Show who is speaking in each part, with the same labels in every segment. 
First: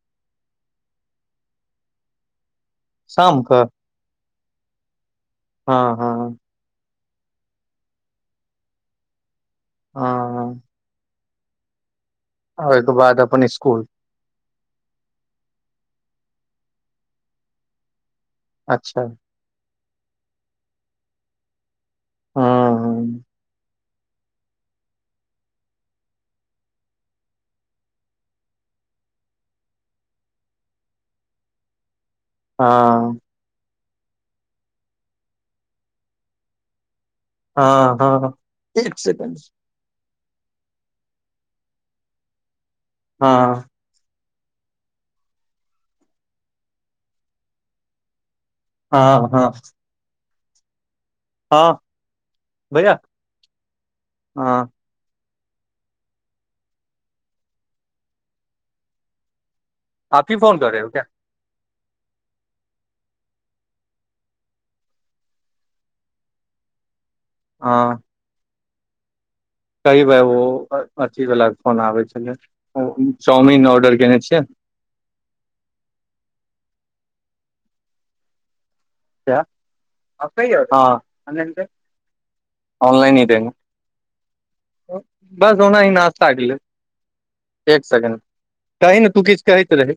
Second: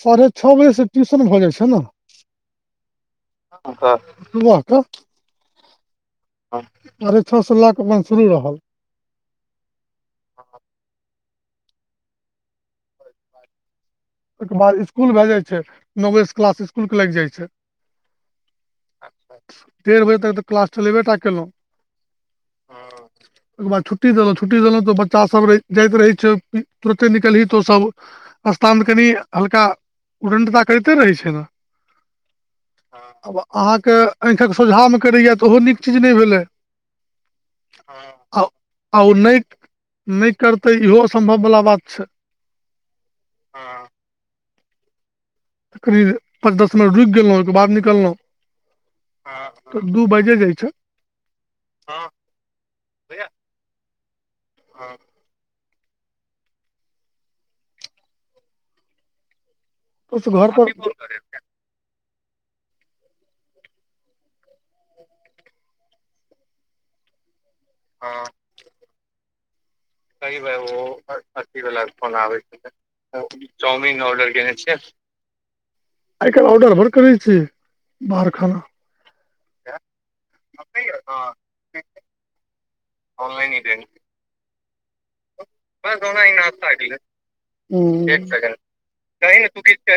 Speaker 1: साढ़े छः बजेसे ट्यूशन भऽ जाइ छै ने
Speaker 2: शाम कऽ
Speaker 1: ककर? बू
Speaker 2: हँ, हँ।
Speaker 1: साढ़े छः सए लाख अपन शुरू रहल।
Speaker 2: ह। ओहिके बाद अपन स्कुल।
Speaker 1: ओहिके बाद स्कूल भए जाइ छै, नौ क्लास स्कूलके लागि जाइ छै।
Speaker 2: अच्छा
Speaker 1: डेढ़ बजे तक तऽ क्लास चलेबेटा केलहुँ।
Speaker 2: हँ
Speaker 1: ओकर बाद छै। छुट्टी देलहुं छुट्टी देलहुं तो बच्चा सभ जाइत रहे छै, तुरते निकलही तो सभ स्थान कनि हलका उदन्ता करते रहै छै न।
Speaker 2: हँ
Speaker 1: अहाँकेँ आँखि कऽ सोझा मे करैए त ओहो नीक चीज नहि भेलै।
Speaker 2: हँ हँ
Speaker 1: आ
Speaker 2: एक
Speaker 1: ओ न।
Speaker 2: सेकंड
Speaker 1: नहि करतै इहो असम्भव वला बात छै।
Speaker 2: हँ।
Speaker 1: हँ। कनि पाँच दस मिनट रुकि गेलहुँ ओहिके बाद निकलहुँ।
Speaker 2: हाँ
Speaker 1: दू बजे जाइ छै
Speaker 2: हँ, भैया हँ।
Speaker 1: ओस
Speaker 2: आप ही,
Speaker 1: घर
Speaker 2: फोन
Speaker 1: पर
Speaker 2: कर रहे हो क्या? ह।
Speaker 1: हँ।
Speaker 2: भाय वो
Speaker 1: कहीँ ओ
Speaker 2: अ- अथी वाला
Speaker 1: अस्सीवला फोन
Speaker 2: छलै
Speaker 1: आबै छियै, चाउमिन ऑर्डर कने छियै। आइ काल्हि ऑर्डर बड़ करै छै, बाहर खाना
Speaker 2: क्या काश नै हँ के [unintelligible]
Speaker 1: आनलाइन ही देने।
Speaker 2: बस ओना ही नाश्ता के लेल एक सेकेण्ड कही ने तू किछ कहैत रही?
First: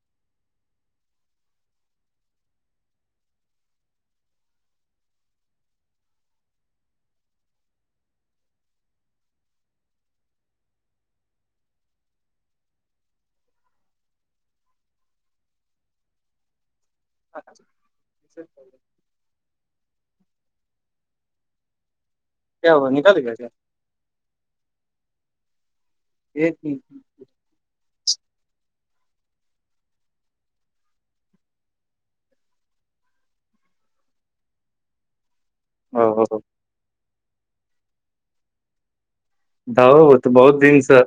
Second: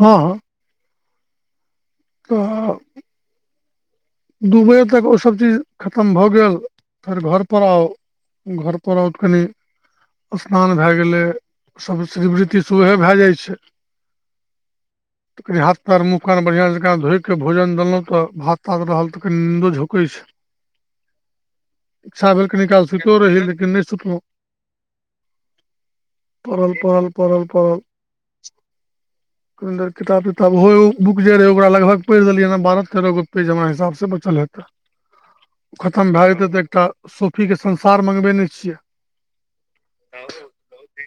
Speaker 1: हँ। आ। दुबई तक ओसभ चीज खतम भऽ गेल फेर घर पर आउ घरपर उठखनि। स्नान भए गेलै सभ शिवृरीति सुबहे भाए जाए छै। कनि हाथ पैर मुँह कान बढ़िया जोका धोईके के भोजन देलहुं तऽ भात तात रहल तऽ कनी नीन्दो झोके छै। इच्छा भेल कनि
Speaker 2: क्या
Speaker 1: काल
Speaker 2: हुआ
Speaker 1: सुतो
Speaker 2: निकल गया
Speaker 1: रहि,
Speaker 2: क्या
Speaker 1: लेकिन नहि सुतलो
Speaker 2: एक
Speaker 1: परल,
Speaker 2: मिनट।
Speaker 1: परल, परल, परल। कनी देर किताब तिताब ओहो एगोबुक जे रहै ओकरा लगभग पढ़ि दिलये ने बारह तेरह गो पेज हमरा हिसाबसँ से बचल हेते खतम
Speaker 2: ओ
Speaker 1: भए जेते एकटा सोफी के संसार मंगबे ने छियै
Speaker 2: धओ ओत बहुत दिन सँ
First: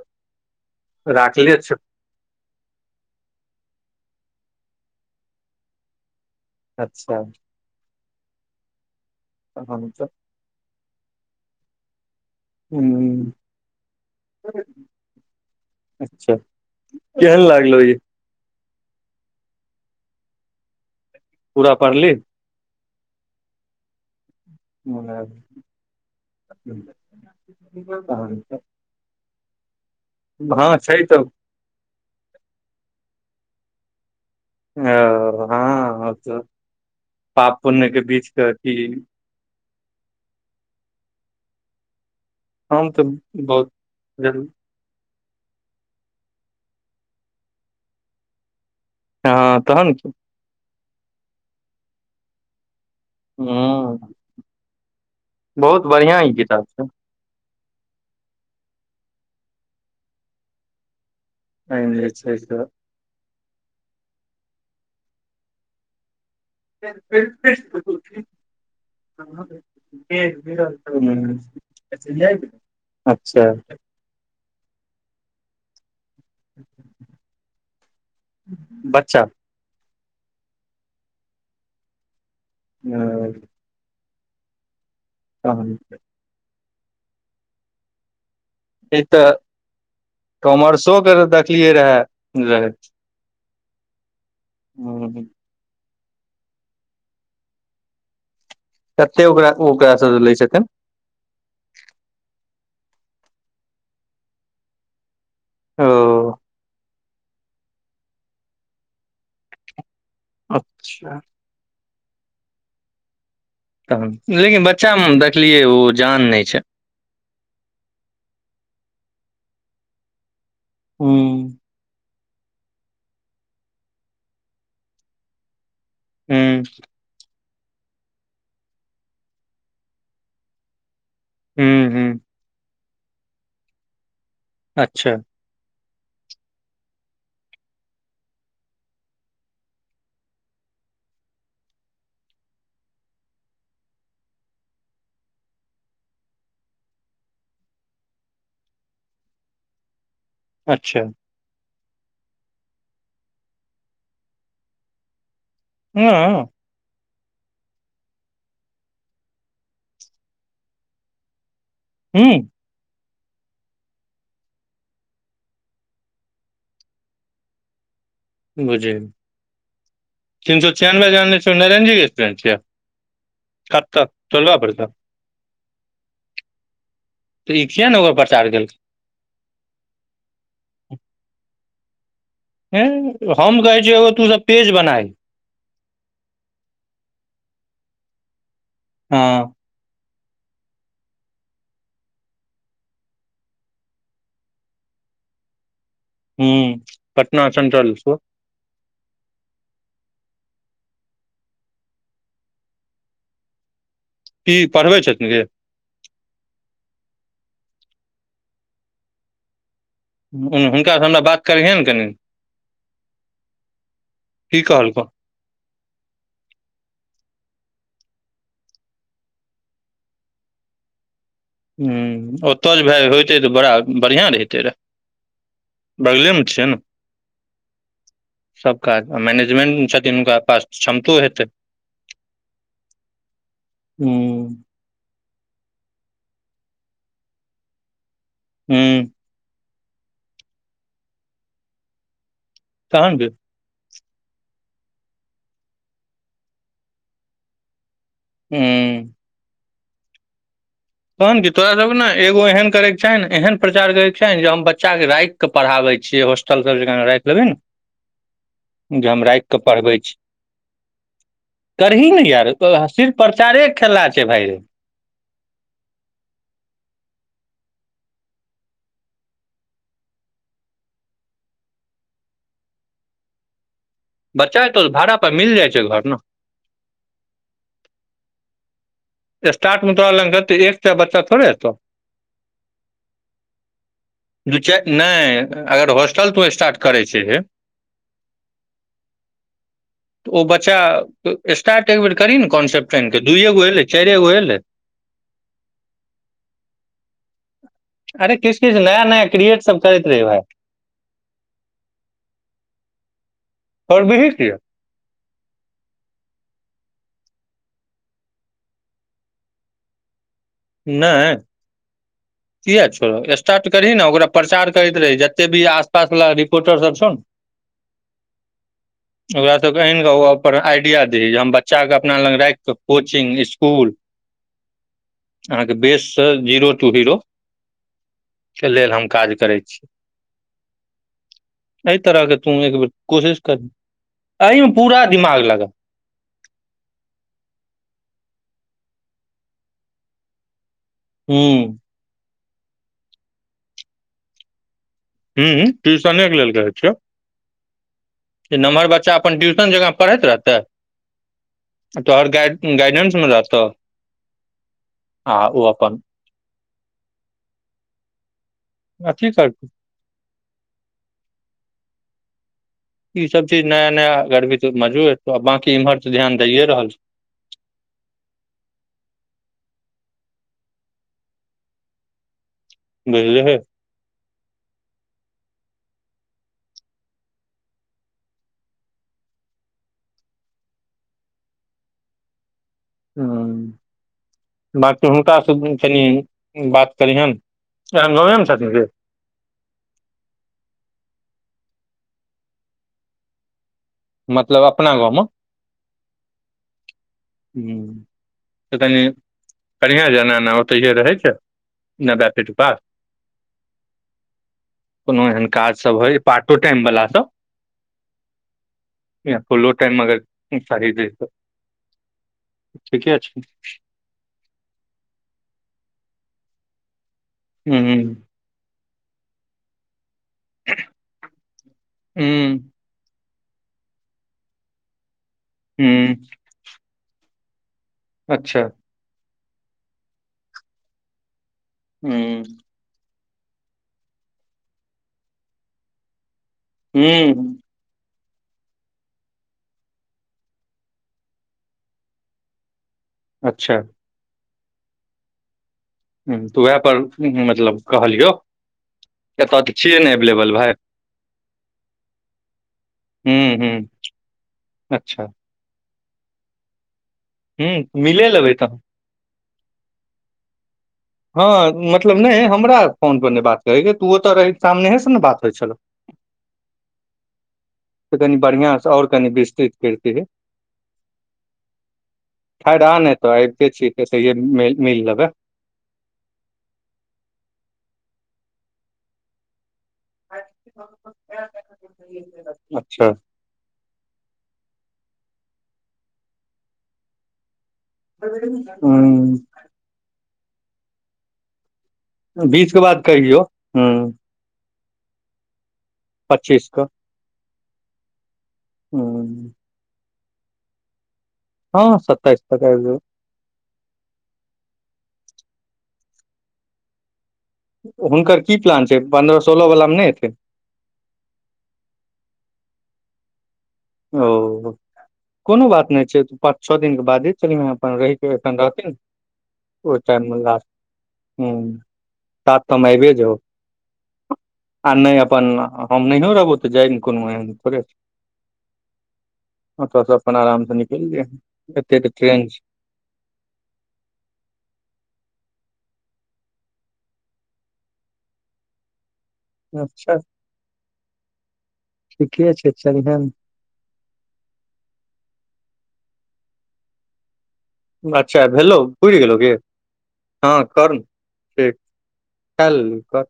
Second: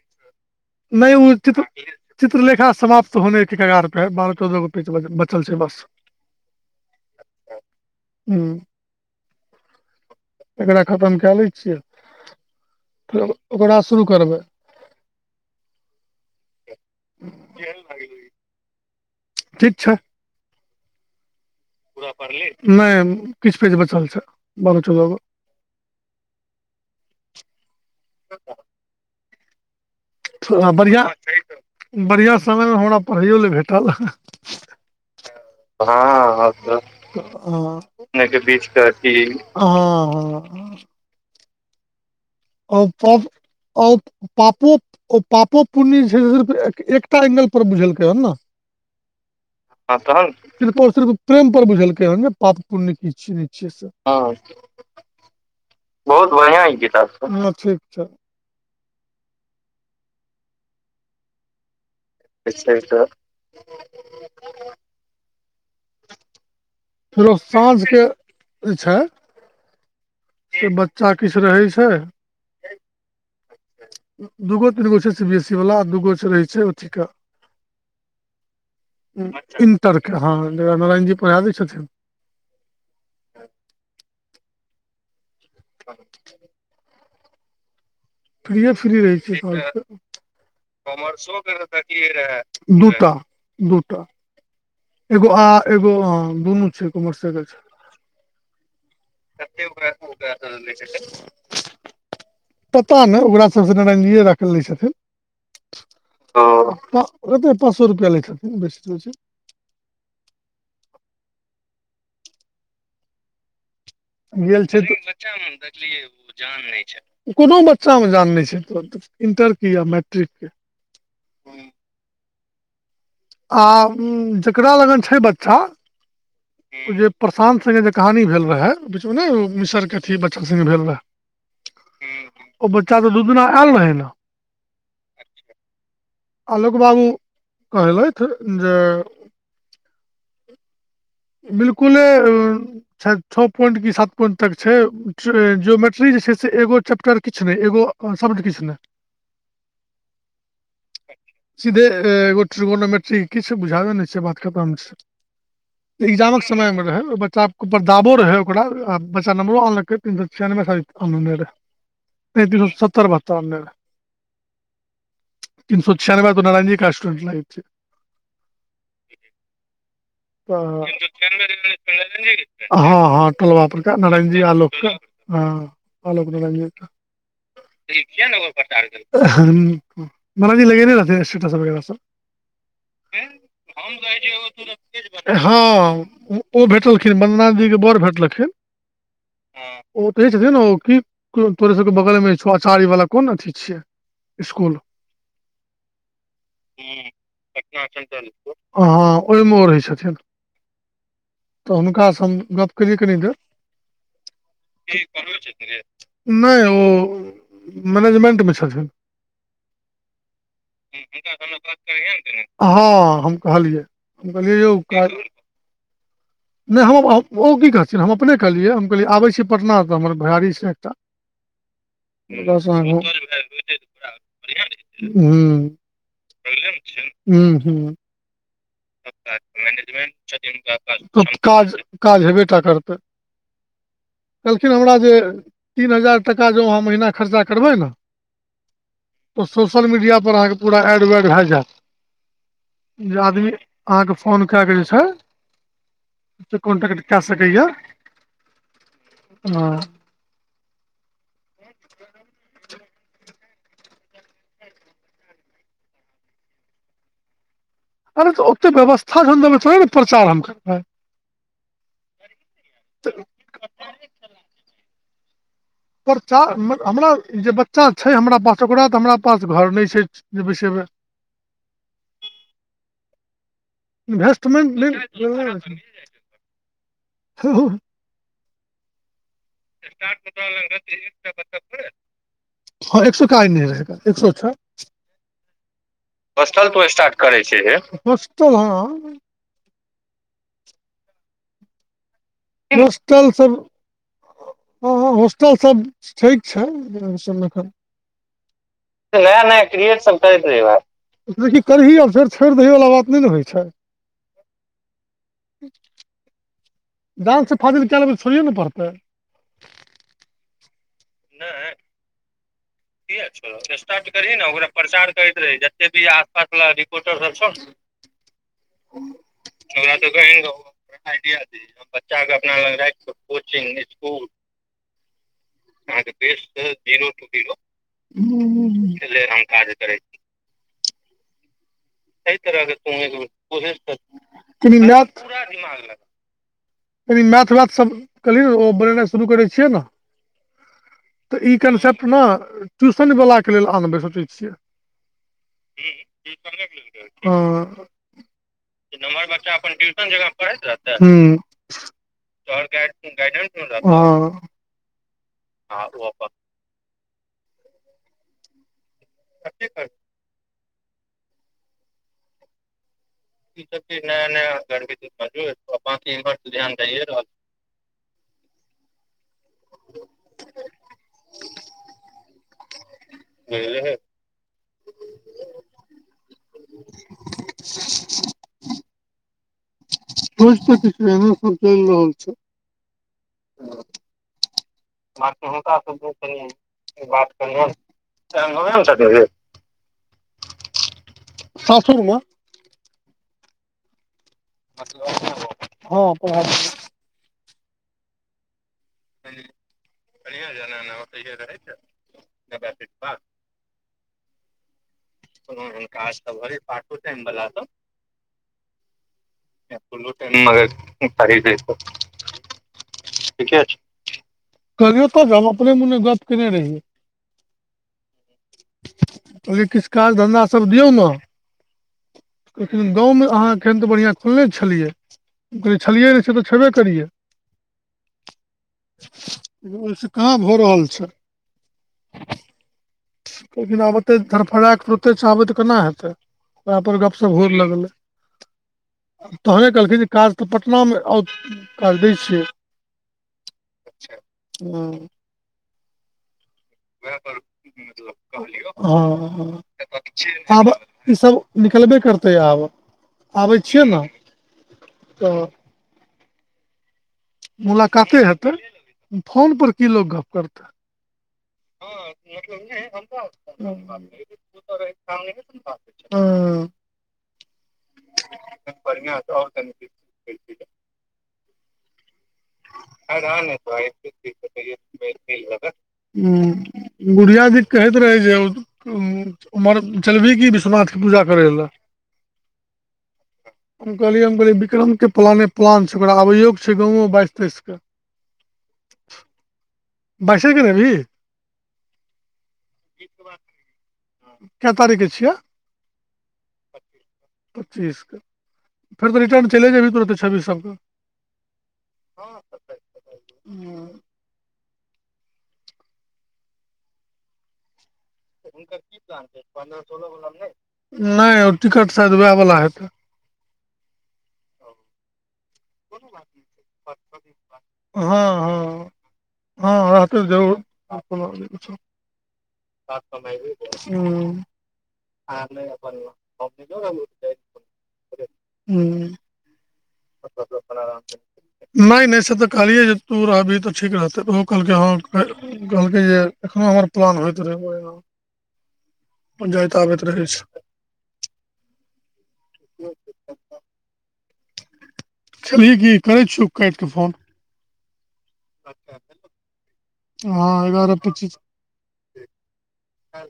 Speaker 1: नहि ओ
Speaker 2: राखले
Speaker 1: चित्र
Speaker 2: छै
Speaker 1: चित्रलेखा समाप्त होने के कगार पे हे बारह चौदह गो पेज बचल छै बस
Speaker 2: अच्छा
Speaker 1: हू
Speaker 2: कहाँ मतलब
Speaker 1: एकरा खतम कए लै छियै फेर ओकरा शुरू करबै
Speaker 2: ह अच्छा केहन लागलो ई
Speaker 1: ठीक छ
Speaker 2: पूरा पढ़ली
Speaker 1: नय किछु पेज बचल छै बारह चौदह
Speaker 2: कह
Speaker 1: थोड़
Speaker 2: छै
Speaker 1: बढ़िआँ
Speaker 2: तऽ
Speaker 1: बढ़िआँ समयमे हमरा पढ़ाैयो ल भेटल हँ
Speaker 2: ओ
Speaker 1: हँ
Speaker 2: पाप पुण्य के
Speaker 1: बीच
Speaker 2: कि
Speaker 1: के हड्डी ह ह
Speaker 2: हम तऽ बहुत
Speaker 1: ओ
Speaker 2: जरूर-
Speaker 1: पापू ओ पापो पुण्य जे छै से सिर्फ एकटा एंगल पर बुझलकै हन न
Speaker 2: हँ तहन की
Speaker 1: त सिर्फ ओ प्रेम पर बुझल कै हेन पाप पुण्य की सुनि छिये
Speaker 2: ह
Speaker 1: सब बहुत बढ़िया ई किताब छ ह ठीक छै
Speaker 2: एहिमे जे छै से
Speaker 1: फेरो साँझके जे छै से बच्चा किछ
Speaker 2: [unintelligible]
Speaker 1: रहै छै
Speaker 2: अच्छा
Speaker 1: दूगो तीन गो छै सी बी एसी वला आ दूगो छै रहै छै अथीे
Speaker 2: बच्चा
Speaker 1: तरह के हँ जरा नारायणजी पढ़ा दै छथिन
Speaker 2: ह तहन
Speaker 1: [inaudible] फ्रीए फ्री
Speaker 2: एक
Speaker 1: रहै
Speaker 2: तऽ
Speaker 1: छै घ
Speaker 2: कॉमर्सो के
Speaker 1: कौमर्स
Speaker 2: देखलियै
Speaker 1: के की
Speaker 2: रहे रहै
Speaker 1: लहर दूटा दूटा
Speaker 2: हूँ,
Speaker 1: एगो आ एगो दुनू छै कौमर्से के छै
Speaker 2: कते ओकरा ओकरासँ लै छथिन
Speaker 1: पता ने ओकरा सबसे नारायणजीए जाके‌ लय छथिन
Speaker 2: ओ
Speaker 1: ओ तऽ पाँच सो रुपैआ लैत हेथिन बेसी तऽ बेसी
Speaker 2: अच्छा
Speaker 1: त बच्चामे देखलियै ओ जान नहि छै कोनो बच्चामे जान नहि छै त इण्टर किया या मैट्रिकके कि
Speaker 2: हू
Speaker 1: आ जेकरा लगन छै बच्चा
Speaker 2: हूँ
Speaker 1: ओ जे प्रशा्त संगे जे कहानी भेल रहए बीचमे नहि अथी मिसरके अथी बच्चआ संगे भेल रहए
Speaker 2: हू
Speaker 1: ओ बच्चा त दू दिना आयल रहे ने
Speaker 2: अच्छा
Speaker 1: आलोक बाबू कहलैथ जे बिलकुले छओ पोइंट की सात पोइंट तक छै जियोमेट्री जे छैय से एगो चैप्टर किछ नहि एगो ओ सब किछ नहि।
Speaker 2: अच्छा
Speaker 1: सीधे एगो ट्रिगोनोमेट्री किछु बुझाबे ने छैय बात खतम। त एग्जामक
Speaker 2: हँ
Speaker 1: समयमे रहै ओहि बच्चा पर दाबो रहै ओकरा बच्चा नंबरो आनलकै तीन सो छियानवे सायद आनने रहै।
Speaker 2: हूँ
Speaker 1: [unintelligible] सत्तर [unintelligible] तीन सए छियानबे [unintelligible]
Speaker 2: बुझही
Speaker 1: हँ
Speaker 2: जानने छियौ नरेन जी के स्टूडेंट छियै
Speaker 1: हँ टोलवा परका
Speaker 2: कतऽ
Speaker 1: नारायण जी
Speaker 2: टोलबा पर सँ
Speaker 1: आलोकक। हँ आलोक नारायण जी क।
Speaker 2: तऽ ई किया ने ओकर प्रचार केलकै
Speaker 1: [unintelligible] स्वेटरस वगैरह सब।
Speaker 2: हेय हम कहै छियै एगो तू सब पेज बनाही।
Speaker 1: हँ ओ भेटलखिन बन्दना जीके बड़ भेटलखिन
Speaker 2: हँ
Speaker 1: ओ कहै छथिन ओ की तोरे सबके बगलमे छौ अचारी वाला कोन अथी छियै? स्कूल
Speaker 2: हूं पटना सेंट्रल श।
Speaker 1: ह ओहिमे ओ रहै छथि तऽ हुनकासँ हम गप कैलियै कनि देर
Speaker 2: की पढ़बै छथिन जे?
Speaker 1: [unintelligible] नहि ओ मैनेजमेंटमे छथिन।
Speaker 2: हूं
Speaker 1: हँ हम कहलियै। हम कहलियै
Speaker 2: की
Speaker 1: यौ
Speaker 2: कहलखुन
Speaker 1: नहि हम ओ की कहथिन हम अपने कहलियै हम कहलियै आबै छी पटना तऽ हमर भैयारी छैय एकटा
Speaker 2: हूँ
Speaker 1: बस
Speaker 2: ओतय जे
Speaker 1: आहां हूँ।
Speaker 2: भए होइतै तऽ बड़ा बढ़िआँ रहितै रहे बगलेमे छियै ने
Speaker 1: हूं हूं
Speaker 2: सब काज मैनेजमेंट छथिन हुनका पास क्षमतो हेतै
Speaker 1: काज काज हेबे टा करतै।
Speaker 2: हूँ
Speaker 1: कहलखिन हमरा जे तीन हजार टका जँ अहाँ महना खर्चा करबै ने
Speaker 2: हूं
Speaker 1: तऽ सोशल मीडिया पर अहाँके पूरा एड वेड भए जायत
Speaker 2: तहन
Speaker 1: जे
Speaker 2: की
Speaker 1: आदमी अहाँके फोन क के जे छैय से कॉन्टक्ट कए सकैया।
Speaker 2: हू
Speaker 1: ह
Speaker 2: तहन कि तोरा सबके ने एगो एहन करयके छनि ने एहन प्रचार करयके चाही नै जे हम बच्चाके राइ ख के पढ़ाबै छियै होस्टल सब [unintelligible] राखि लेबै नू।
Speaker 1: अरे तऽ ओते व्यवस्था जहन देबै तहने ने
Speaker 2: पढ़बै छी
Speaker 1: प्रचार हम करबै।
Speaker 2: करही ने यार सिर्फ प्रचारे खेला छैय भाय रे।
Speaker 1: परचा हमरा जे बच्चा छैय हमरा पास ओकरा तऽ हमरा पास घर नहि छैय। जे बैसेबै।
Speaker 2: बच्चा तो भाड़ा पर मिल जाइ
Speaker 1: इन्वेस्टमेंट
Speaker 2: छै घर ने
Speaker 1: [unintelligible]
Speaker 2: स्टार्ट में तोरा लगतै एकसौ बच्चा थोड़े हेतौ।
Speaker 1: [inaudible] हां एक सौ छ।
Speaker 2: दू चारि नहि अगर हॉस्टल तू स्टार्ट करै छै तऽ
Speaker 1: तो हँ
Speaker 2: तऽ ओ बच्चा स्टार्ट एक बेर करही ने कॉन्सेप्ट क आनी क
Speaker 1: होस्टल सब
Speaker 2: दूएगो एलै चारिये गो एलै
Speaker 1: हँ हँ होस्टल सब ठीक छैय ओय सब में अखैन
Speaker 2: अरे किछु किछु
Speaker 1: नया
Speaker 2: क्रिएट
Speaker 1: नया क्रएट सब
Speaker 2: रही भाय
Speaker 1: करैत रहहि त करही आब फेर छोड़ि दही वला बात नहि ने होइ छै
Speaker 2: पररबीही कियै
Speaker 1: जानसँ फाजिल कए लबै तऽ थोड़यए ने पड़तै
Speaker 2: नहि किएक छोड़ स्टार्ट करही ने ओकरा प्रचार करैत रही जतेक भी आस पासवला रिपोर्टरसभ छौ ने
Speaker 1: [inaudible]
Speaker 2: ओकरा सबके
Speaker 1: ओरा
Speaker 2: आनि
Speaker 1: तऽ
Speaker 2: कऽ
Speaker 1: कह ने
Speaker 2: ओकर दही जे
Speaker 1: आइडिया
Speaker 2: हम
Speaker 1: दि
Speaker 2: बच्चा के
Speaker 1: बच्चाके अपना लग राखि कऽ कोचिंग
Speaker 2: स्कूल
Speaker 1: इस्कूल
Speaker 2: अहाँके
Speaker 1: आहाँ के
Speaker 2: सँ
Speaker 1: बेस
Speaker 2: टू
Speaker 1: जीरो
Speaker 2: हीरो
Speaker 1: ट जीरो
Speaker 2: के लेल हम
Speaker 1: एले रम
Speaker 2: करै
Speaker 1: काज
Speaker 2: छी
Speaker 1: करे
Speaker 2: एहि तरह के
Speaker 1: सही
Speaker 2: तू
Speaker 1: तरहके
Speaker 2: एक बेर
Speaker 1: त
Speaker 2: कोशिश कर
Speaker 1: कोशि पूरा दिमाग लगा कनि मैथ लेबसभ कहलियै ओ बोलनाइ शुरू करै छियै ने तऽ
Speaker 2: हूँ
Speaker 1: ई कन्सेप्ट ने ट्यूशनवलाके लेल आनबै सोचै छियै
Speaker 2: हूँ ट्यूशने के लेल कहै छियौ
Speaker 1: ह [inaudible] नम्हर बच्चा अपन ट्यूशन जकाँ पढ़ैत रहतै
Speaker 2: गाइड
Speaker 1: तोहर गाड
Speaker 2: गाइडेंस मे रहतौ
Speaker 1: गाइडन्स रह
Speaker 2: आ ओ अपन अथी कर ई सब चीज नया नया गर भी त मजू बंकी इमहर तऽ ध्यान दैयए रहल छै
Speaker 1: [inaudible]
Speaker 2: बझली ही
Speaker 1: [inaudible] तऽ किछ एना सब चलि रहल छै
Speaker 2: हूँ
Speaker 1: बकी
Speaker 2: बाँकी
Speaker 1: हनक
Speaker 2: हुनका से
Speaker 1: सबनि
Speaker 2: कनि
Speaker 1: बात
Speaker 2: करिहन एहन
Speaker 1: कह
Speaker 2: गाँवे मे छथिन रे
Speaker 1: [unintelligible] छथि सासुरमे [unintelligible]
Speaker 2: मतलब अपना गाव मे
Speaker 1: हँ पढ़ा
Speaker 2: त कनि कनिआँ जाना एना ओतहिए रहै छै नब्बे पीट पास
Speaker 1: [inaudible]
Speaker 2: कोनो एहन काज सब होइय पार्टो टाइम वला सब य फुलो टाइम अगर साहि दैत
Speaker 1: ठीके छै करियौ तऽ हम अपने मुने गप केने रहियै
Speaker 2: हू
Speaker 1: कहे किछु काज धन्धा सब दियौ ने
Speaker 2: ह
Speaker 1: गाँवमे अहाँ एखन तऽ बढ़िआँ खुलने छलियै कहै छलियै
Speaker 2: हूँ
Speaker 1: नहि से तऽ छेबे करियै
Speaker 2: अच्छा
Speaker 1: ओहिस कहाँ भऽ रहल छै
Speaker 2: हू
Speaker 1: लेकिन आबते धरफड़ुरते आबै तऽ केना हेतै ओह पर गप भोर
Speaker 2: हूँ
Speaker 1: लगले तहने कहलखिन जे काज तऽ पटनामे आउ काज दै छियै
Speaker 2: अच्छा
Speaker 1: हँ
Speaker 2: हूँ तऽ उएह पर
Speaker 1: ब
Speaker 2: हम्म, मतलब कहलियौ
Speaker 1: कहलीयो
Speaker 2: एतय तऽ छियै ने एवलेबल
Speaker 1: आब
Speaker 2: भाय
Speaker 1: ई सब निकलबे करतै आब
Speaker 2: हूँ
Speaker 1: आबै छियै
Speaker 2: हूँ
Speaker 1: ने
Speaker 2: अच्छा
Speaker 1: तऽ
Speaker 2: हूँ
Speaker 1: मुलाकाते
Speaker 2: मिले लेबै
Speaker 1: हेतै
Speaker 2: तहन
Speaker 1: फोनपर की लोग गप्प करतै
Speaker 2: हँ मतलब नहि हमरा फोन पर नहि बात
Speaker 1: हँ
Speaker 2: करैके तू औतऽ सामनेहे से ने बात होइ छलौ
Speaker 1: ह
Speaker 2: तऽ कनि बढ़िआस ओर कनि विस्तृत करितियै फेर एतऽ आबिते छी तऽ सही, मिल लेबै।
Speaker 1: हँ, बुढ़ियादी कहैत रहै जे उमर। चलबिही की विश्वनाथके पूजा करै लए।
Speaker 2: अच्छा
Speaker 1: हम कहलियै हम कहलियै बिक्रम के प्लान प्लान छै, ओकरा आबैयो के छै, गावो बाइस तेइस के।
Speaker 2: हँ।
Speaker 1: पैसा नै देल्ही
Speaker 2: बीचके बाद कहियौ ह।
Speaker 1: कैए तारीखके छियै
Speaker 2: पच्चीस के
Speaker 1: पच्चीसके फेर तऽ रिटर्न
Speaker 2: हूँ
Speaker 1: चल जेबी तुरत। छी सभके
Speaker 2: हँ, सतताइस कऽ
Speaker 1: सबके
Speaker 2: हुनकर की प्लान छै, पन्द्रह सोलह वलामे नहि होते
Speaker 1: नहि ओ टिकट शायद वएह वला हेतै।
Speaker 2: ओ कोनो बात। ने छै, पाँच छओ दिनके बादे चलि
Speaker 1: हँ
Speaker 2: अपन रहिके एखन
Speaker 1: हँ
Speaker 2: रहथिन। ओहि
Speaker 1: हँ, तऽ
Speaker 2: टाइम मे
Speaker 1: जरुर
Speaker 2: लास्ट
Speaker 1: आब कोनो।
Speaker 2: हूँ सात सए मे आबिये जाउ
Speaker 1: [unintelligible] हू
Speaker 2: आ नहि अपन हम नहि रहबो तऽ जायमे कोनो एहन थोडे
Speaker 1: ह,
Speaker 2: से अपन आराम से निकलि जइहे एते
Speaker 1: नहि नहि सऽ तऽ
Speaker 2: ट्रेन छै
Speaker 1: कहलिय कतो रहबे तऽ ठीक रहतै ओहो कहलकै हँ। कहलकै जे एखनो हमर प्लान होइत रहै। जायएत आबैत
Speaker 2: अच्छा
Speaker 1: रहै छै
Speaker 2: ठीके छै, चलहिये नै।
Speaker 1: खेबही कि करै छियौ काट कऽ फोन।
Speaker 2: पूरा चारि भेलौ बुुरि गेलौ हँ कर ठीक, काल कऽ